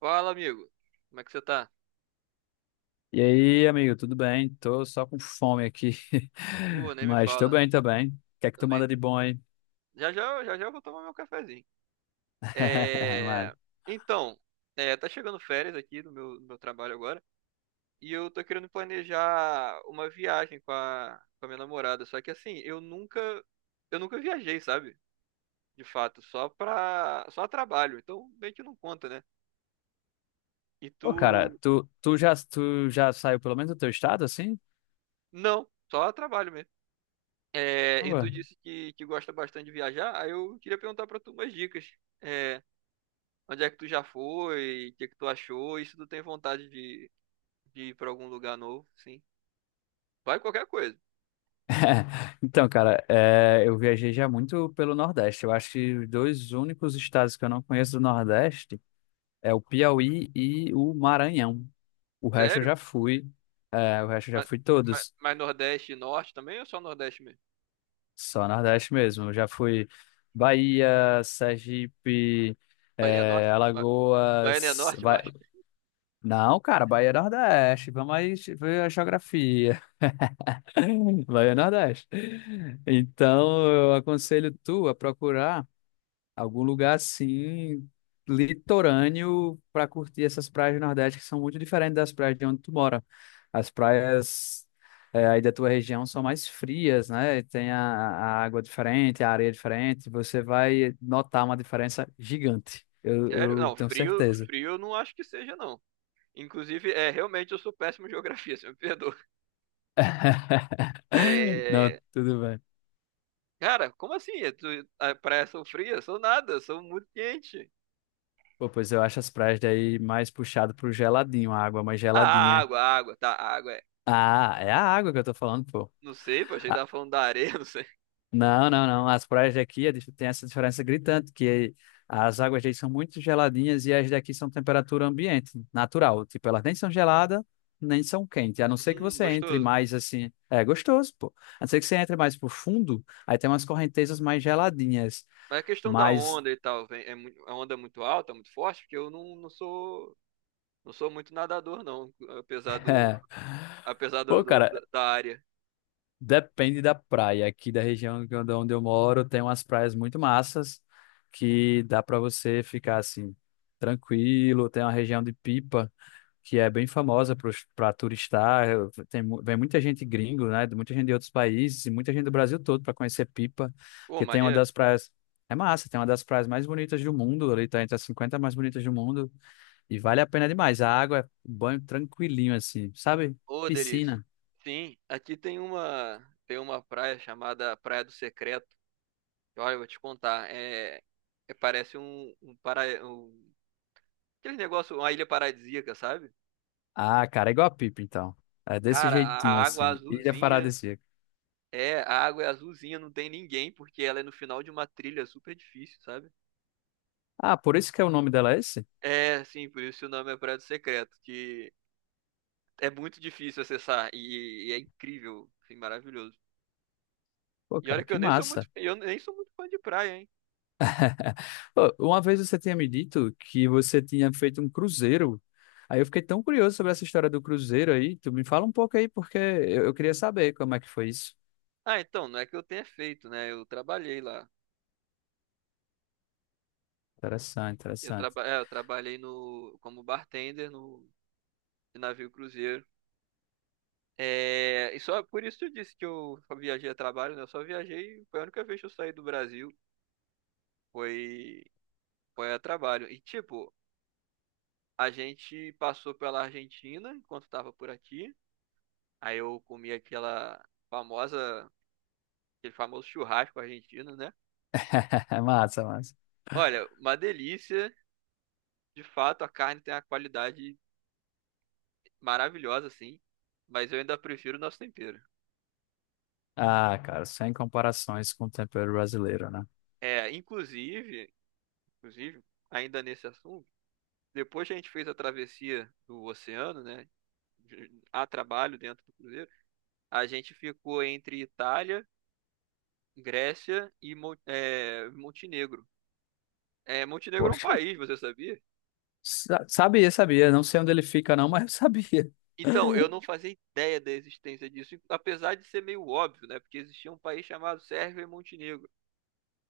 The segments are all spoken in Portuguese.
Fala, amigo. Como é que você tá? E aí, amigo, tudo bem? Tô só com fome aqui, Pô, nem me mas tô fala. bem, tô bem. O que é que tu Também. manda de bom aí? Já já, já já eu vou tomar meu cafezinho. Mano. É... Então, tá chegando férias aqui do meu trabalho agora. E eu tô querendo planejar uma viagem com a minha namorada. Só que assim, eu nunca viajei, sabe? De fato, só a trabalho. Então, meio que não conta, né? E tu. Ô, cara, tu já saiu pelo menos do teu estado, assim? Não, só a trabalho mesmo. É, Ah, e ué. tu disse que gosta bastante de viajar, aí eu queria perguntar pra tu umas dicas. É, Onde é que tu já foi? O que é que tu achou? E se tu tem vontade de ir pra algum lugar novo, sim. Vai qualquer coisa. Então, cara, eu viajei já muito pelo Nordeste. Eu acho que os dois únicos estados que eu não conheço do Nordeste é o Piauí e o Maranhão. O resto eu Sério? já fui, Mas, mas, todos. mas Nordeste e Norte também ou só Nordeste mesmo? Só Nordeste mesmo. Eu já fui Bahia, Sergipe, Bahia Norte? Bahia Alagoas. Norte, Vai... mas. Não, cara, Bahia é Nordeste. Vamos aí ver a geografia. Bahia é Nordeste. Então, eu aconselho tu a procurar algum lugar assim, litorâneo, para curtir essas praias do Nordeste que são muito diferentes das praias de onde tu mora. As praias aí da tua região são mais frias, né? Tem a água diferente, a areia diferente. Você vai notar uma diferença gigante. Eu, Sério? eu Não, tenho certeza. frio eu não acho que seja, não. Inclusive, realmente eu sou péssimo em geografia, você me perdoa. Não, É, tudo bem. cara, como assim? É tu, a praia são frias? Sou nada, sou muito quente. Pô, pois eu acho as praias daí mais puxado pro geladinho, a água mais Ah, geladinha. A água, tá, a água é. Ah, é a água que eu tô falando, pô. Não sei, pô, achei que tava falando da areia, não sei. Não, não, não. As praias daqui é tem essa diferença gritante, que as águas daí são muito geladinhas e as daqui são temperatura ambiente, natural. Tipo, elas nem são geladas, nem são quentes. A não ser que você entre Gostoso. mais assim. É gostoso, pô. A não ser que você entre mais pro fundo, aí tem umas correntezas mais geladinhas. Mas a questão da Mas, onda e tal, vem, a onda é muito alta, muito forte, porque eu não, não sou não sou muito nadador, não, apesar do é. apesar do, Pô, do- da cara, da área. depende da praia. Aqui da região onde eu moro, tem umas praias muito massas que dá pra você ficar assim, tranquilo. Tem uma região de Pipa, que é bem famosa para turistar. Vem muita gente gringo, né? de Muita gente de outros países e muita gente do Brasil todo para conhecer Pipa, Ô, porque tem uma maneiro. das praias. É massa, tem uma das praias mais bonitas do mundo, ali tá entre as 50 mais bonitas do mundo, e vale a pena demais. A água é um banho tranquilinho, assim, sabe? Ô, delícia. Piscina. Sim, aqui tem uma praia chamada Praia do Secreto. Olha, eu vou te contar, é- parece um aquele negócio, uma ilha paradisíaca, sabe? Ah, cara, é igual a Pipa, então. É desse Cara, jeitinho, assim. Ilha Paradisíaca. A água é azulzinha, não tem ninguém, porque ela é no final de uma trilha super difícil, sabe? Ah, por isso que é o nome dela é esse? É, sim, por isso o nome é Prédio Secreto, que é muito difícil acessar e é incrível, assim, maravilhoso. Pô, E cara, olha que que massa. eu nem sou muito fã de praia, hein? Pô, uma vez você tinha me dito que você tinha feito um cruzeiro. Aí eu fiquei tão curioso sobre essa história do cruzeiro aí. Tu me fala um pouco aí, porque eu queria saber como é que foi isso. Ah, então, não é que eu tenha feito, né? Eu trabalhei lá. Interessante, interessante. Eu trabalhei no como bartender no de navio cruzeiro. É, e só por isso eu disse que eu só viajei a trabalho, né? Eu só viajei, foi a única vez que eu saí do Brasil, foi foi a trabalho. E tipo, a gente passou pela Argentina enquanto tava por aqui. Aí eu comi famosa, aquele famoso churrasco argentino, né? Massa, massa. Olha, uma delícia. De fato, a carne tem uma qualidade maravilhosa, assim. Mas eu ainda prefiro o nosso tempero. Ah, cara, sem comparações com o tempero brasileiro, né? É, inclusive, ainda nesse assunto, depois que a gente fez a travessia do oceano, né? A trabalho dentro do cruzeiro, a gente ficou entre Itália, Grécia e Montenegro. É, Montenegro é um Poxa, país, você sabia? Sabia, sabia. Não sei onde ele fica, não, mas eu sabia. Então, eu não fazia ideia da existência disso, apesar de ser meio óbvio, né? Porque existia um país chamado Sérvia e Montenegro.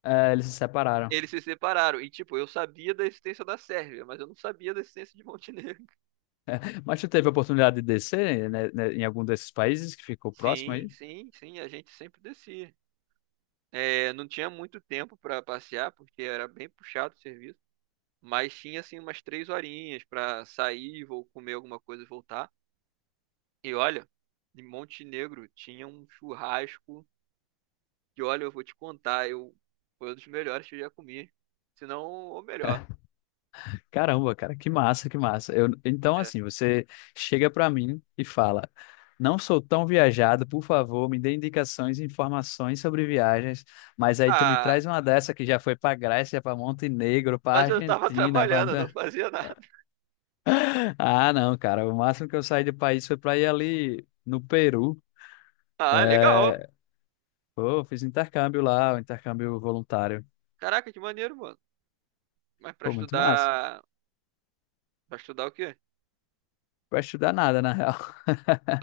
É, eles se separaram. Eles se separaram, e tipo, eu sabia da existência da Sérvia, mas eu não sabia da existência de Montenegro. Mas tu teve a oportunidade de descer, né, em algum desses países que ficou próximo Sim, aí? sim, sim, a gente sempre descia. É, não tinha muito tempo para passear, porque era bem puxado o serviço, mas tinha assim umas 3 horinhas para sair, vou comer alguma coisa e voltar. E olha, em Montenegro tinha um churrasco que olha, eu vou te contar, eu foi um dos melhores que eu já comi. Se não, o melhor. Caramba, cara, que massa, que massa. Eu, então, Né? assim, você chega pra mim e fala: Não sou tão viajado, por favor, me dê indicações e informações sobre viagens. Mas aí tu me Ah, traz uma dessa que já foi pra Grécia, pra Montenegro, pra mas eu tava Argentina. trabalhando, eu não fazia nada. Ah, não, cara, o máximo que eu saí do país foi pra ir ali no Peru. Ah, legal. É... Pô, fiz intercâmbio lá, um intercâmbio voluntário. Caraca, que maneiro, mano. Mas pra Pô, muito massa. estudar. Pra estudar o quê? Pra estudar nada, na real.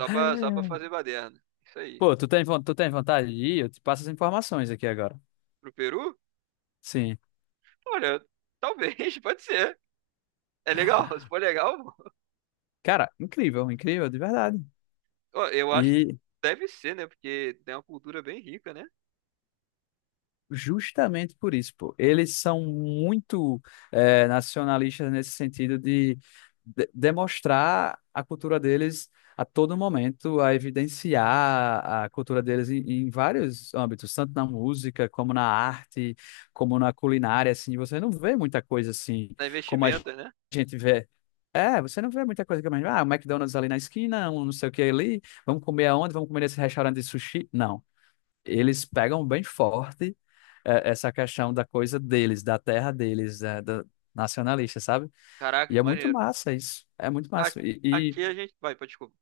Só pra fazer baderna. Isso aí. Pô, tu tem vontade de ir? Eu te passo as informações aqui agora. Pro Peru? Sim. Olha, talvez, pode ser. É legal, se for legal, Cara, incrível, incrível, de verdade. ó, eu acho que E, deve ser, né? Porque tem uma cultura bem rica, né? Justamente por isso, pô. Eles são muito nacionalistas nesse sentido de, demonstrar a cultura deles a todo momento, a evidenciar a cultura deles em vários âmbitos, tanto na música, como na arte, como na culinária, assim. Você não vê muita coisa assim Na como a investimentos, né? gente vê. É, você não vê muita coisa que o McDonald's ali na esquina, um não sei o que ali, vamos comer aonde, vamos comer nesse restaurante de sushi. Não eles pegam bem forte essa questão da coisa deles, da terra deles, nacionalista, sabe? Caraca, E é que muito maneiro. massa isso. É muito A- massa. Aqui a gente. Vai, pode desculpa.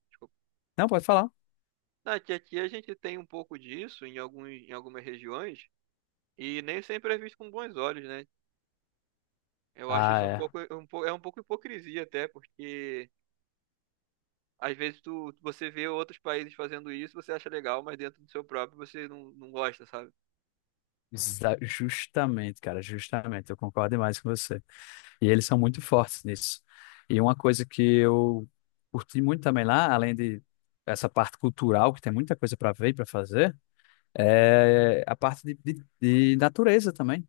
Não, pode falar. Ah, que aqui a gente tem um pouco disso em algumas regiões e nem sempre é visto com bons olhos, né? Eu acho Ah, isso é. É um pouco hipocrisia até, porque você vê outros países fazendo isso, você acha legal, mas dentro do seu próprio você não gosta, sabe? Justamente, cara, justamente. Eu concordo demais com você. E eles são muito fortes nisso. E uma coisa que eu curti muito também lá, além de essa parte cultural, que tem muita coisa para ver e para fazer, é a parte de, de natureza também.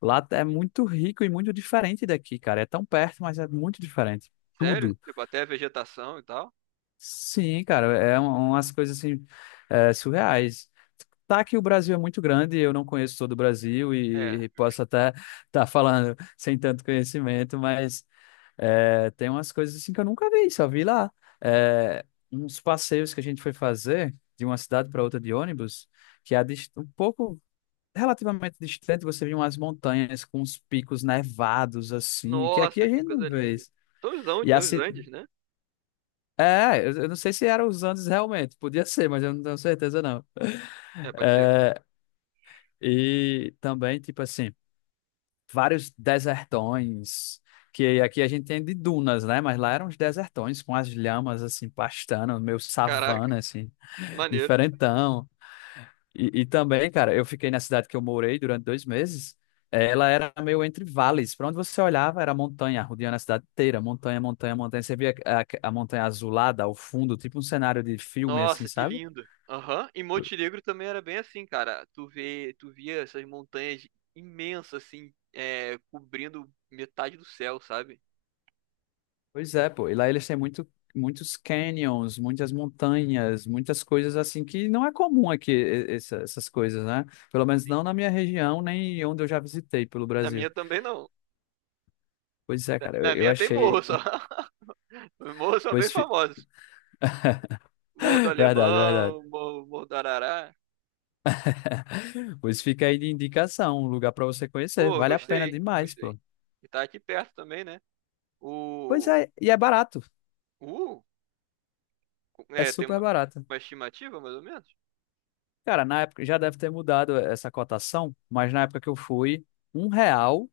Lá é Hum. muito rico e muito diferente daqui, cara. É tão perto, mas é muito diferente. Sério? Tudo. Tipo, até a vegetação e tal. Sim, cara, umas coisas assim, surreais. Tá que o Brasil é muito grande, eu não conheço todo o Brasil É, e posso justo. até estar falando sem tanto conhecimento, mas tem umas coisas assim que eu nunca vi, só vi lá. É, uns passeios que a gente foi fazer de uma cidade para outra de ônibus, que é um pouco relativamente distante, você vê umas montanhas com uns picos nevados, assim, que aqui Nossa, a que gente não coisa vê linda. isso. São E os assim, Andes, né? Eu não sei se eram os Andes realmente, podia ser, mas eu não tenho certeza, não. É, pode ser. É, e também, tipo assim, vários desertões, que aqui a gente tem de dunas, né? Mas lá eram os desertões, com as lhamas, assim, pastando, meio Caraca, savana, assim, maneiro. diferentão. E também, cara, eu fiquei na cidade que eu morei durante 2 meses. Ela era meio entre vales. Para onde você olhava era montanha, rodeando a cidade inteira, montanha, montanha, montanha. Você via a montanha azulada ao fundo, tipo um cenário de filme, assim, Nossa, que sabe? lindo. Aham. E Montenegro também era bem assim, cara. Tu via essas montanhas imensas assim, cobrindo metade do céu, sabe? Pois é, pô. E lá eles têm muitos canyons, muitas montanhas, muitas coisas assim que não é comum aqui, essas coisas, né? Pelo menos Sim. não na minha região, nem onde eu já visitei pelo Na Brasil. minha também não. Pois é, Na cara, eu, na eu minha tem morro achei. só. Os morros são bem Pois, famosos. Morro do verdade, verdade. Alemão, Morro do Arará. Pois fica aí de indicação, um lugar para você conhecer. Pô, Vale a pena gostei, demais, gostei. pô. E tá aqui perto também, né? Pois O, é, e é barato. uh, É é, tem super barato. uma estimativa mais ou menos? Cara, na época já deve ter mudado essa cotação, mas na época que eu fui, R$ 1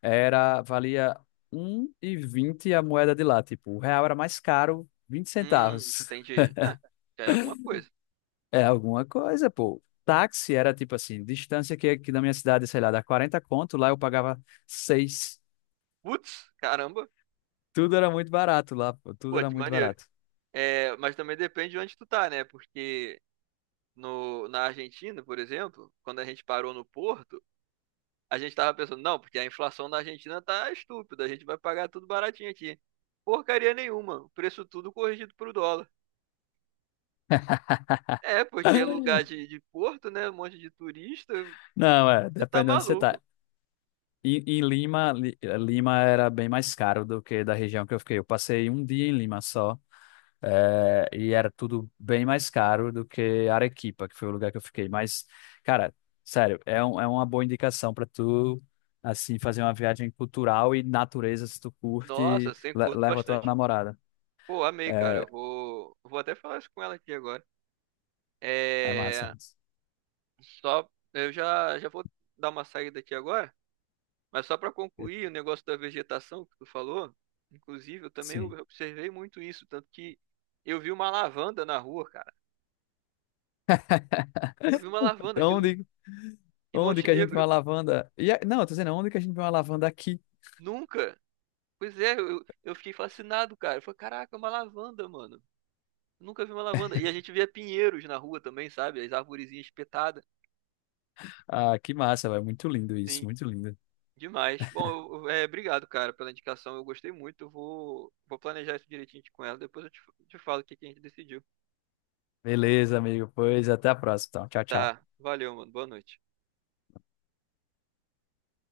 valia um e vinte a moeda de lá. Tipo, o real era mais caro, 20 Hum, centavos. entendi. Ah, já é alguma coisa. É alguma coisa, pô. Táxi era tipo assim, distância que aqui da minha cidade, sei lá, dá 40 conto, lá eu pagava seis. Putz, caramba. Tudo era muito barato lá, pô. Tudo Pô, era de muito maneiro. barato. É, mas também depende de onde tu tá, né? Porque no, na Argentina, por exemplo, quando a gente parou no Porto, a gente tava pensando, não, porque a inflação na Argentina tá estúpida, a gente vai pagar tudo baratinho aqui. Porcaria nenhuma, o preço tudo corrigido pro dólar. É, porque é lugar de porto, né? Um monte de turista, Não, é, você tá depende de onde você tá. maluco. Em Lima, Lima era bem mais caro do que da região que eu fiquei. Eu passei um dia em Lima só, e era tudo bem mais caro do que Arequipa, que foi o lugar que eu fiquei. Mas, cara, sério, é uma boa indicação para tu, assim, fazer uma viagem cultural e natureza, se tu Nossa, curte, sem curto leva a tua bastante. namorada. Pô, amei, cara. É, Vou até falar isso com ela aqui agora. é massa. É, só, já vou dar uma saída aqui agora. Mas só para concluir, o negócio da vegetação que tu falou, inclusive, eu também Sim. observei muito isso, tanto que eu vi uma lavanda na rua, cara. Eu vi uma lavanda, aquilo me... Onde, em onde que a gente vê uma Montenegro. lavanda? Não, eu tô dizendo, onde que a gente vê uma lavanda aqui? Nunca. Pois é, eu fiquei fascinado, cara. Eu falei, caraca, é uma lavanda, mano. Nunca vi uma lavanda. E a gente via pinheiros na rua também, sabe? As arvorezinhas espetadas. Ah, que massa, velho. Muito lindo isso, Sim, muito lindo. demais. Bom, obrigado, cara, pela indicação. Eu gostei muito. Vou planejar isso direitinho com ela. Depois te falo o que que a gente decidiu. Beleza, amigo. Pois até a próxima, então. Tchau, tchau. Tá, valeu, mano. Boa noite.